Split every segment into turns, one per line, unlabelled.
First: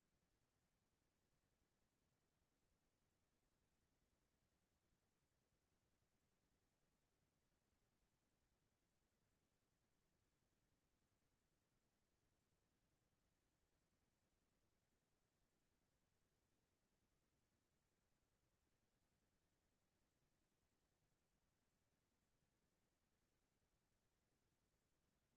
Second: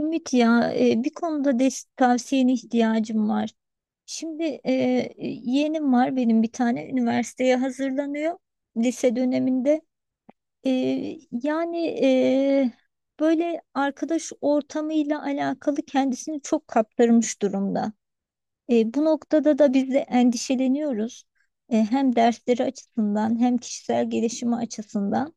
Ümit ya, bir konuda tavsiyene ihtiyacım var. Şimdi yeğenim var benim bir tane, üniversiteye hazırlanıyor lise döneminde. E, yani e, böyle arkadaş ortamıyla alakalı kendisini çok kaptırmış durumda. Bu noktada da biz de endişeleniyoruz. Hem dersleri açısından hem kişisel gelişimi açısından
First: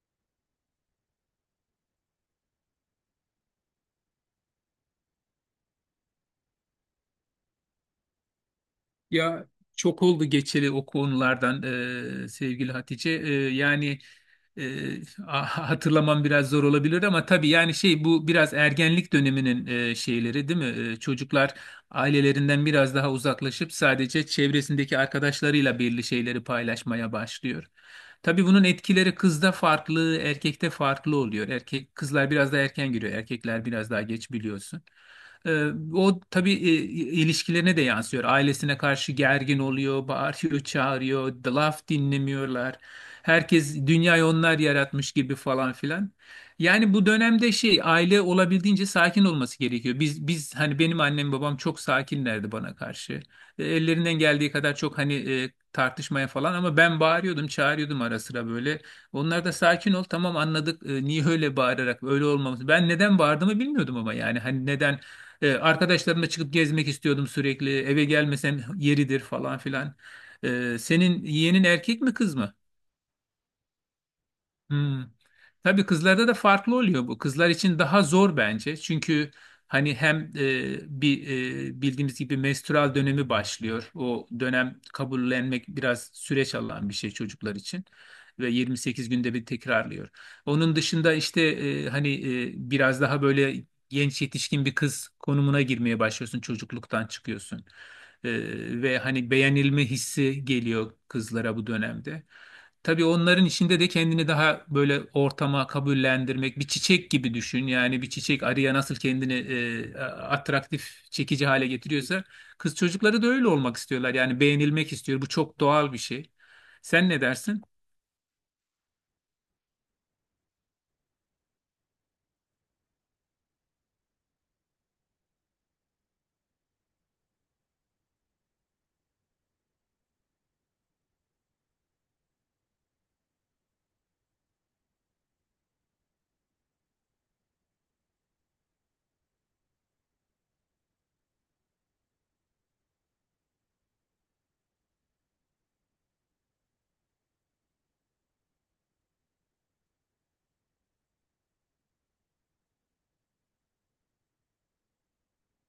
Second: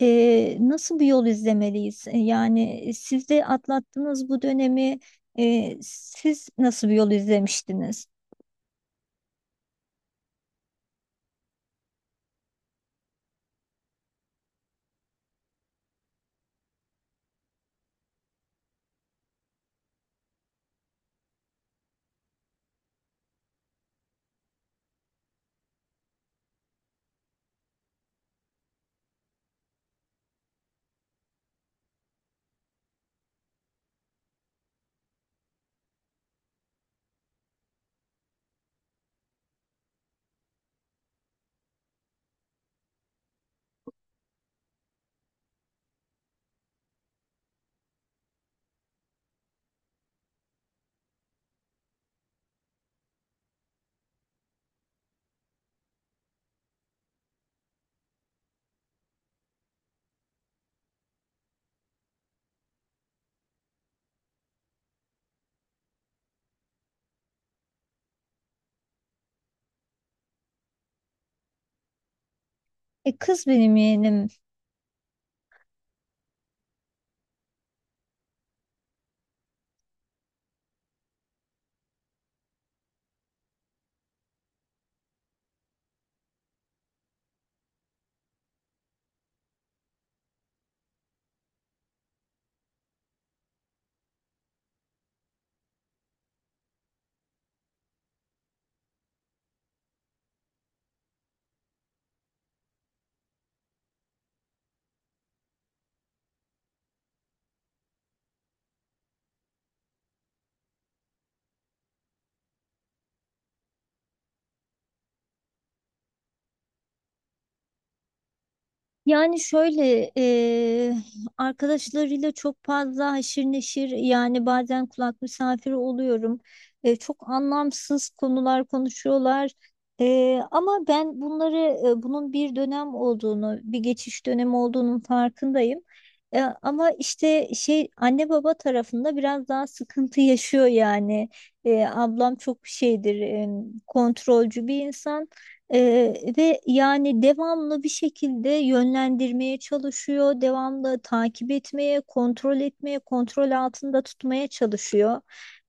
nasıl bir yol izlemeliyiz? Siz de atlattınız bu dönemi. Siz nasıl bir yol izlemiştiniz?
Ya çok oldu geçeli o konulardan sevgili Hatice. E, Hatırlamam biraz zor olabilir ama tabii yani şey bu biraz ergenlik döneminin şeyleri değil mi? Çocuklar ailelerinden biraz daha uzaklaşıp sadece çevresindeki arkadaşlarıyla belli şeyleri paylaşmaya başlıyor. Tabii bunun etkileri kızda farklı, erkekte farklı oluyor. Erkek kızlar biraz daha erken giriyor, erkekler biraz daha geç biliyorsun. Ee, O tabii ilişkilerine de yansıyor. Ailesine karşı gergin oluyor, bağırıyor, çağırıyor, laf dinlemiyorlar. Herkes dünyayı onlar yaratmış gibi falan filan. Yani bu dönemde şey aile olabildiğince sakin olması gerekiyor. Biz hani benim annem babam çok sakinlerdi bana karşı. Ellerinden geldiği kadar çok hani tartışmaya falan ama ben bağırıyordum, çağırıyordum ara sıra böyle. Onlar da sakin ol tamam anladık niye öyle bağırarak öyle olmamız. Ben neden bağırdığımı bilmiyordum ama yani hani neden arkadaşlarımla çıkıp gezmek istiyordum sürekli. Eve gelmesem yeridir falan filan. Senin yeğenin erkek mi kız mı?
Kız benim yeğenim.
Hmm. Tabii kızlarda da farklı oluyor bu. Kızlar için daha zor bence. Çünkü hani hem bir bildiğimiz gibi menstrual dönemi başlıyor. O dönem kabullenmek biraz süreç alan bir şey çocuklar için ve 28 günde bir tekrarlıyor. Onun dışında işte hani biraz daha böyle genç yetişkin bir kız konumuna girmeye başlıyorsun. Çocukluktan çıkıyorsun. E, Ve hani beğenilme hissi geliyor kızlara bu dönemde. Tabii onların içinde de kendini daha böyle ortama kabullendirmek, bir çiçek gibi düşün. Yani bir çiçek arıya nasıl kendini atraktif, çekici hale getiriyorsa kız çocukları da öyle olmak istiyorlar. Yani beğenilmek istiyor. Bu çok doğal bir şey. Sen ne dersin?
Yani şöyle, arkadaşlarıyla çok fazla haşir neşir, yani bazen kulak misafiri oluyorum. Çok anlamsız konular konuşuyorlar. Ama ben bunları, bunun bir dönem olduğunu, bir geçiş dönemi olduğunun farkındayım. Ama işte şey, anne baba tarafında biraz daha sıkıntı yaşıyor yani. Ablam çok şeydir, kontrolcü bir insan. Ve yani devamlı bir şekilde yönlendirmeye çalışıyor, devamlı takip etmeye, kontrol etmeye, kontrol altında tutmaya çalışıyor.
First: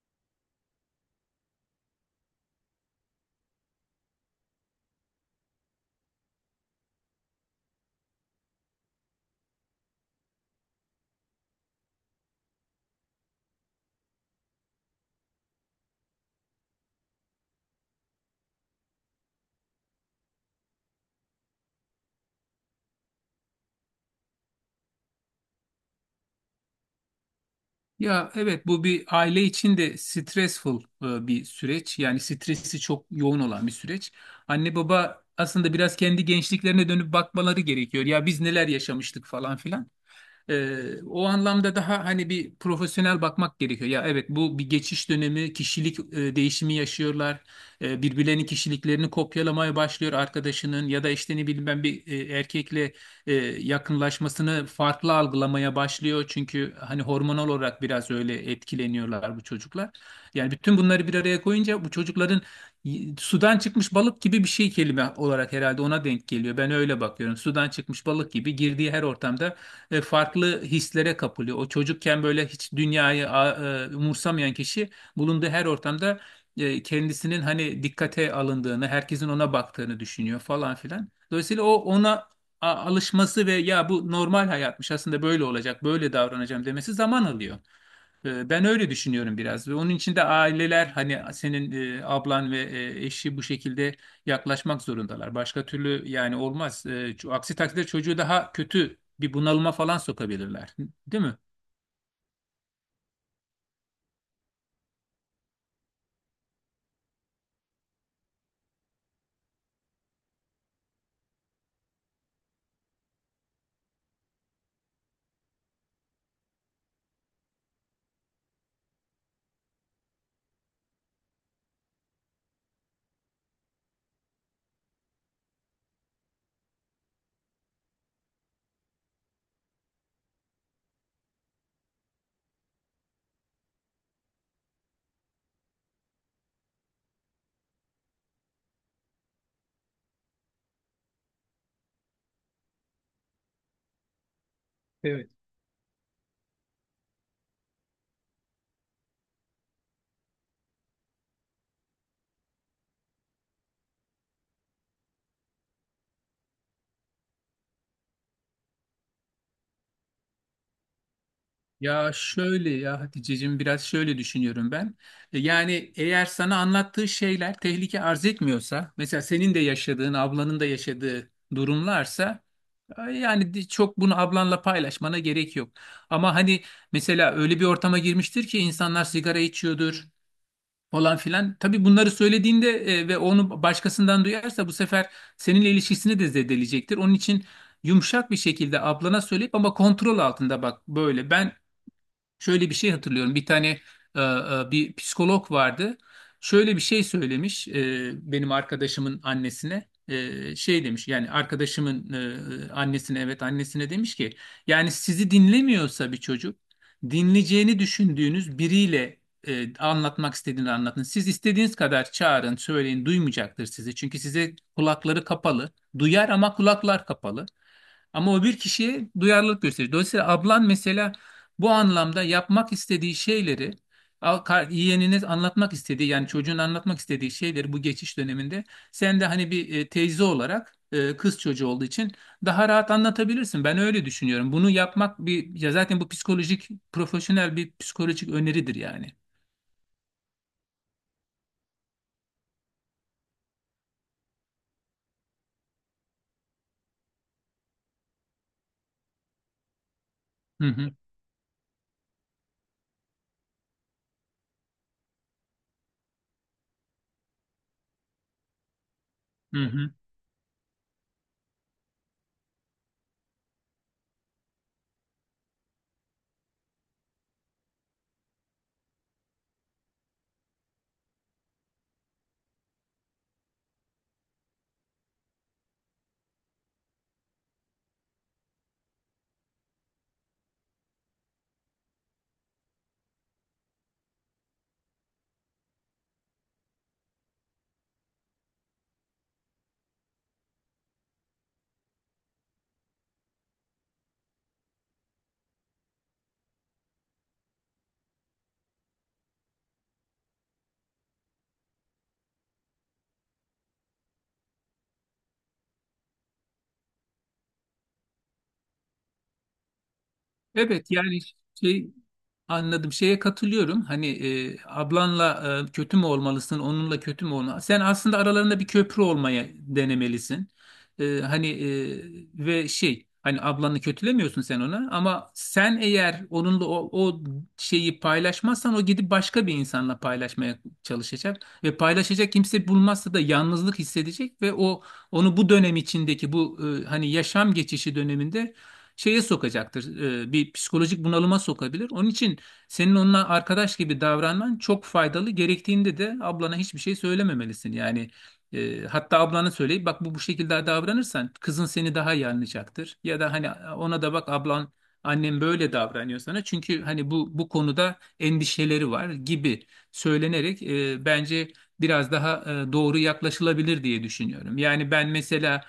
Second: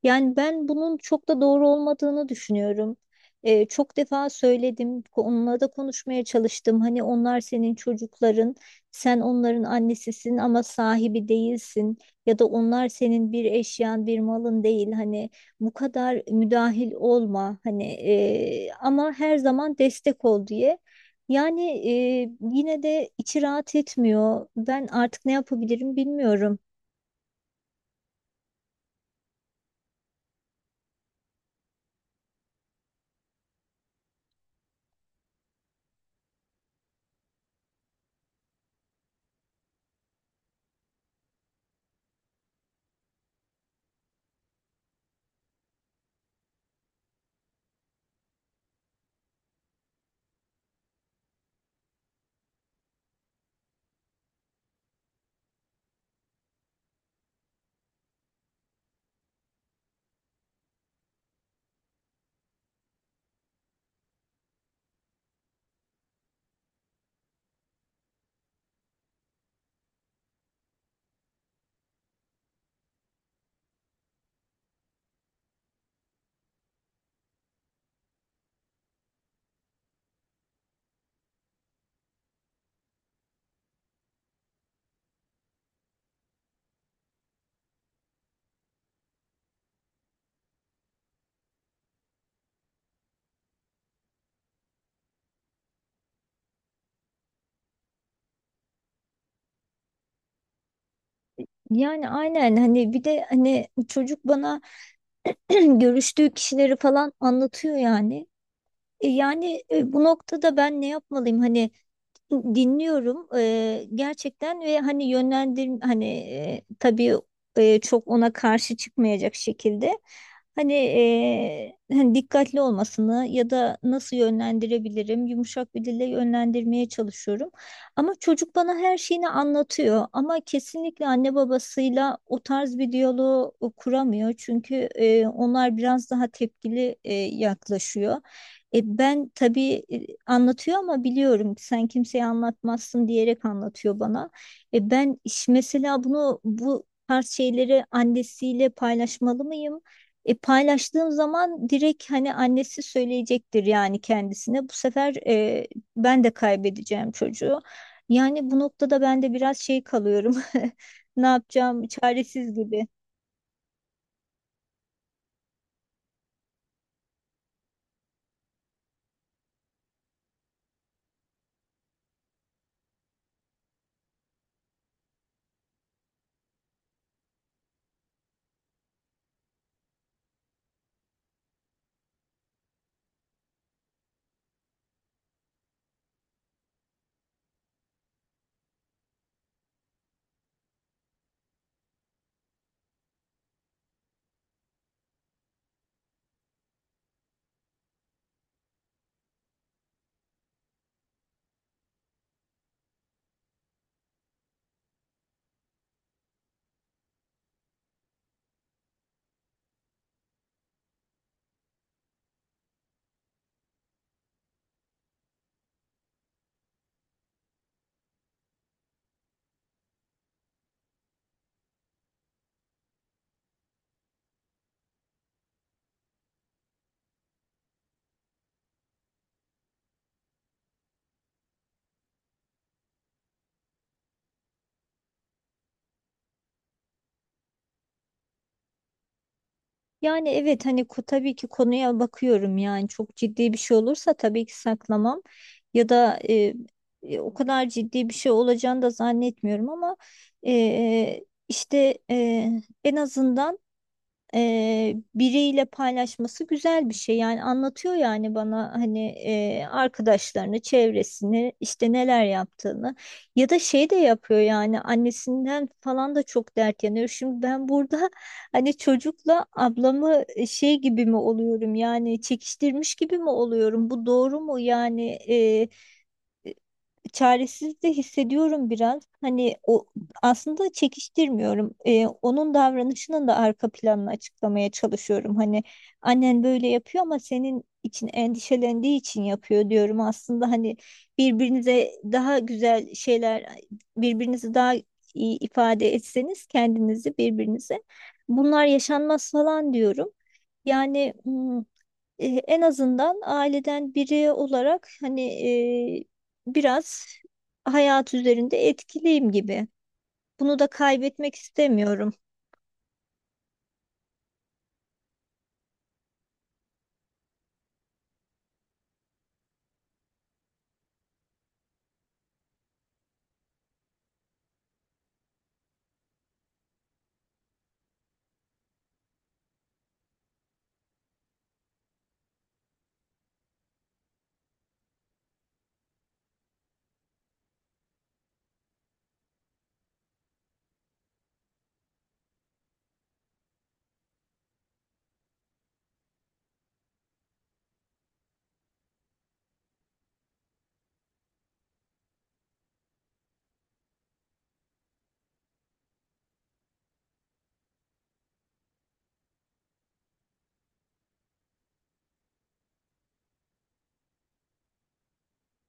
Yani ben bunun çok da doğru olmadığını düşünüyorum. Çok defa söyledim, onunla da konuşmaya çalıştım. Hani onlar senin çocukların, sen onların annesisin ama sahibi değilsin. Ya da onlar senin bir eşyan, bir malın değil. Hani bu kadar müdahil olma hani, ama her zaman destek ol diye. Yani yine de içi rahat etmiyor. Ben artık ne yapabilirim bilmiyorum.
Ya evet bu bir aile için de stressful bir süreç. Yani stresi çok yoğun olan bir süreç. Anne baba aslında biraz kendi gençliklerine dönüp bakmaları gerekiyor. Ya biz neler yaşamıştık falan filan. O anlamda daha hani bir profesyonel bakmak gerekiyor. Ya evet bu bir geçiş dönemi, kişilik değişimi yaşıyorlar. Birbirlerinin kişiliklerini kopyalamaya başlıyor arkadaşının ya da işte ne bileyim ben bir erkekle yakınlaşmasını farklı algılamaya başlıyor. Çünkü hani hormonal olarak biraz öyle etkileniyorlar bu çocuklar. Yani bütün bunları bir araya koyunca bu çocukların sudan çıkmış balık gibi bir şey kelime olarak herhalde ona denk geliyor. Ben öyle bakıyorum. Sudan çıkmış balık gibi girdiği her ortamda farklı hislere kapılıyor. O çocukken böyle hiç dünyayı umursamayan kişi bulunduğu her ortamda kendisinin hani dikkate alındığını, herkesin ona baktığını düşünüyor falan filan. Dolayısıyla o ona alışması ve ya bu normal hayatmış aslında böyle olacak, böyle davranacağım demesi zaman alıyor. Ben öyle düşünüyorum biraz ve onun için de aileler hani senin ablan ve eşi bu şekilde yaklaşmak zorundalar. Başka türlü yani olmaz. Aksi takdirde çocuğu daha kötü bir bunalıma falan sokabilirler. Değil mi?
Yani aynen, hani bir de hani çocuk bana görüştüğü kişileri falan anlatıyor yani. Bu noktada ben ne yapmalıyım hani? Dinliyorum gerçekten ve hani yönlendir hani tabii çok ona karşı çıkmayacak şekilde hani, hani dikkatli olmasını ya da nasıl yönlendirebilirim, yumuşak bir dille yönlendirmeye çalışıyorum. Ama çocuk bana her şeyini anlatıyor, ama kesinlikle anne babasıyla o tarz bir diyaloğu kuramıyor çünkü onlar biraz daha tepkili yaklaşıyor. Ben tabii, anlatıyor ama biliyorum sen kimseye anlatmazsın diyerek anlatıyor bana. Ben
Evet.
mesela bunu, bu tarz şeyleri annesiyle paylaşmalı mıyım? Paylaştığım zaman direkt hani annesi söyleyecektir yani kendisine. Bu sefer ben de kaybedeceğim çocuğu. Yani bu noktada ben de biraz şey kalıyorum. Ne yapacağım?
Ya
Çaresiz
şöyle
gibi.
ya Hatice'cim biraz şöyle düşünüyorum ben. Yani eğer sana anlattığı şeyler tehlike arz etmiyorsa, mesela senin de yaşadığın, ablanın da yaşadığı durumlarsa yani çok bunu ablanla paylaşmana gerek yok. Ama hani mesela öyle bir ortama girmiştir ki insanlar sigara içiyordur falan filan. Tabii bunları söylediğinde ve onu başkasından duyarsa bu sefer seninle ilişkisini de zedeleyecektir. Onun için yumuşak bir şekilde ablana söyleyip ama kontrol altında bak böyle. Ben şöyle bir şey hatırlıyorum. Bir tane bir psikolog vardı. Şöyle bir şey söylemiş benim arkadaşımın annesine. Şey demiş yani arkadaşımın e, e, annesine evet annesine demiş ki yani sizi dinlemiyorsa bir çocuk dinleyeceğini düşündüğünüz biriyle anlatmak istediğini anlatın. Siz istediğiniz kadar çağırın, söyleyin duymayacaktır sizi. Çünkü size kulakları kapalı. Duyar ama kulaklar kapalı. Ama o bir kişiye duyarlılık gösterir. Dolayısıyla ablan mesela bu anlamda yapmak istediği şeyleri yeğenine anlatmak istediği yani çocuğun anlatmak istediği şeyleri bu geçiş döneminde sen de hani bir teyze olarak kız çocuğu olduğu için daha rahat anlatabilirsin. Ben öyle düşünüyorum. Bunu yapmak bir ya zaten bu psikolojik profesyonel bir psikolojik öneridir yani.
Yani evet, hani tabii ki konuya bakıyorum, yani çok ciddi bir şey olursa tabii ki saklamam ya da o kadar ciddi bir şey olacağını da zannetmiyorum ama e,
Hı hı,
e, işte en azından biriyle paylaşması güzel bir şey. Yani anlatıyor yani bana, hani
hı hı.
arkadaşlarını, çevresini, işte neler yaptığını, ya da şey de yapıyor yani annesinden falan da çok dert yanıyor. Şimdi ben burada hani çocukla ablamı şey gibi mi oluyorum, yani çekiştirmiş gibi mi oluyorum? Bu doğru mu yani? Çaresiz de hissediyorum biraz. Hani, o aslında çekiştirmiyorum. Onun davranışının da arka planını açıklamaya çalışıyorum. Hani annen böyle yapıyor ama senin için endişelendiği için yapıyor diyorum. Aslında hani birbirinize daha güzel şeyler, birbirinizi daha iyi ifade etseniz kendinizi birbirinize, bunlar yaşanmaz falan diyorum. Yani en azından aileden biri olarak hani, biraz hayat üzerinde etkiliyim gibi. Bunu da
Evet yani
kaybetmek
şey
istemiyorum.
anladım. Şeye katılıyorum. Hani ablanla kötü mü olmalısın, onunla kötü mü olmalısın? Sen aslında aralarında bir köprü olmaya denemelisin. Ve şey, hani ablanı kötülemiyorsun sen ona ama sen eğer onunla o şeyi paylaşmazsan o gidip başka bir insanla paylaşmaya çalışacak ve paylaşacak kimse bulmazsa da yalnızlık hissedecek ve o onu bu dönem içindeki bu hani yaşam geçişi döneminde şeye sokacaktır. Bir psikolojik bunalıma sokabilir. Onun için senin onunla arkadaş gibi davranman çok faydalı. Gerektiğinde de ablana hiçbir şey söylememelisin. Yani hatta ablana söyleyip bak bu şekilde davranırsan kızın seni daha iyi anlayacaktır. Ya da hani ona da bak ablan annem böyle davranıyor sana. Çünkü hani bu konuda endişeleri var gibi söylenerek bence biraz daha doğru yaklaşılabilir diye düşünüyorum. Yani ben mesela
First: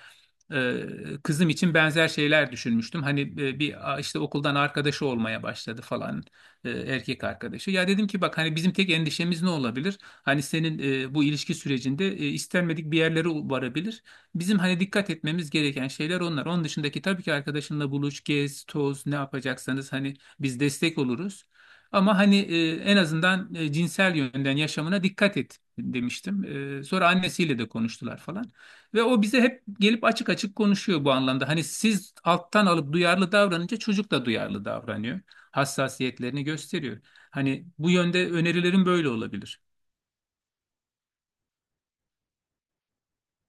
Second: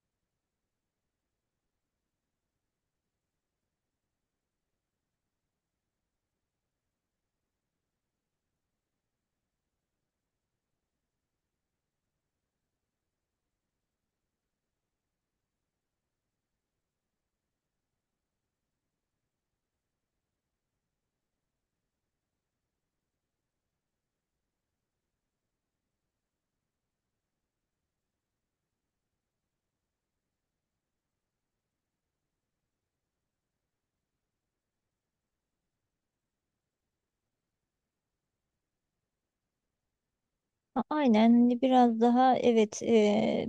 e, kızım için benzer şeyler düşünmüştüm. Hani işte okuldan arkadaşı olmaya başladı falan erkek arkadaşı. Ya dedim ki bak hani bizim tek endişemiz ne olabilir? Hani senin bu ilişki sürecinde istenmedik bir yerlere varabilir. Bizim hani dikkat etmemiz gereken şeyler onlar. Onun dışındaki tabii ki arkadaşınla buluş, gez, toz ne yapacaksanız hani biz destek oluruz. Ama hani en azından cinsel yönden yaşamına dikkat et demiştim. Sonra annesiyle de konuştular falan. Ve o bize hep gelip açık açık konuşuyor bu anlamda. Hani siz alttan alıp duyarlı davranınca çocuk da duyarlı davranıyor, hassasiyetlerini gösteriyor. Hani bu yönde önerilerim böyle olabilir.
Aynen, hani biraz daha evet,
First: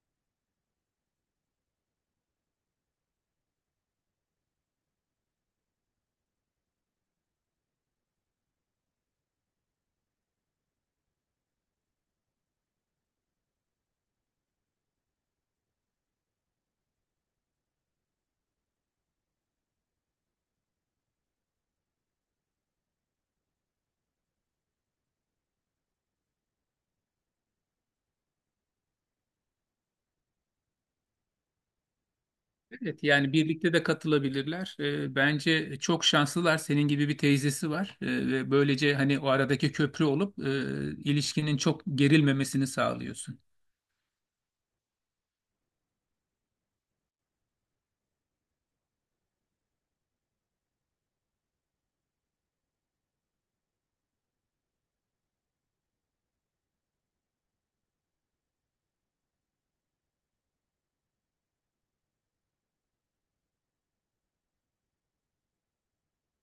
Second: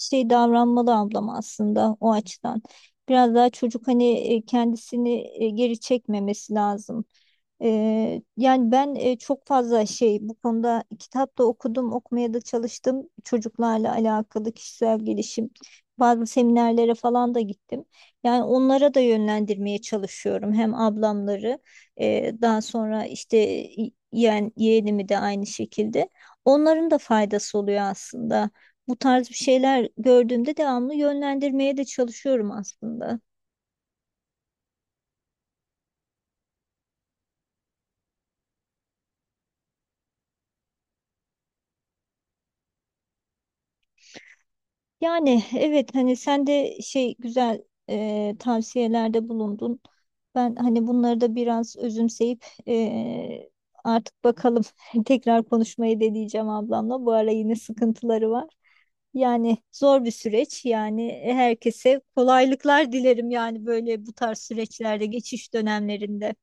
şey davranmalı ablam aslında o açıdan. Biraz daha çocuk hani kendisini geri çekmemesi lazım. Yani ben çok fazla şey, bu konuda kitap da okudum, okumaya da çalıştım. Çocuklarla alakalı kişisel gelişim, bazı seminerlere falan da gittim. Yani onlara da yönlendirmeye çalışıyorum. Hem ablamları, daha sonra işte yeğenimi de aynı şekilde. Onların da faydası oluyor aslında, bu tarz bir şeyler gördüğümde devamlı yönlendirmeye de çalışıyorum
Evet
aslında.
yani birlikte de katılabilirler. Bence çok şanslılar. Senin gibi bir teyzesi var. Ve böylece hani o aradaki köprü olup ilişkinin çok gerilmemesini sağlıyorsun.
Yani evet, hani sen de şey, güzel tavsiyelerde bulundun. Ben hani bunları da biraz özümseyip artık bakalım, tekrar konuşmayı deneyeceğim ablamla. Bu ara yine sıkıntıları var. Yani zor bir süreç, yani herkese kolaylıklar dilerim yani, böyle bu tarz süreçlerde, geçiş dönemlerinde.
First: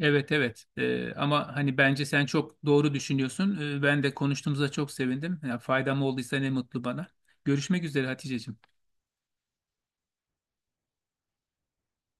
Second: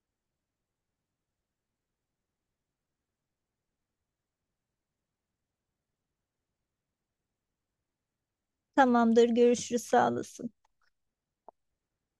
Evet, evet. Ama hani bence sen çok doğru düşünüyorsun. Ben de konuştuğumuza çok sevindim. Ya faydam olduysa ne mutlu bana. Görüşmek üzere Haticeciğim.
Tamamdır, görüşürüz, sağ olasın.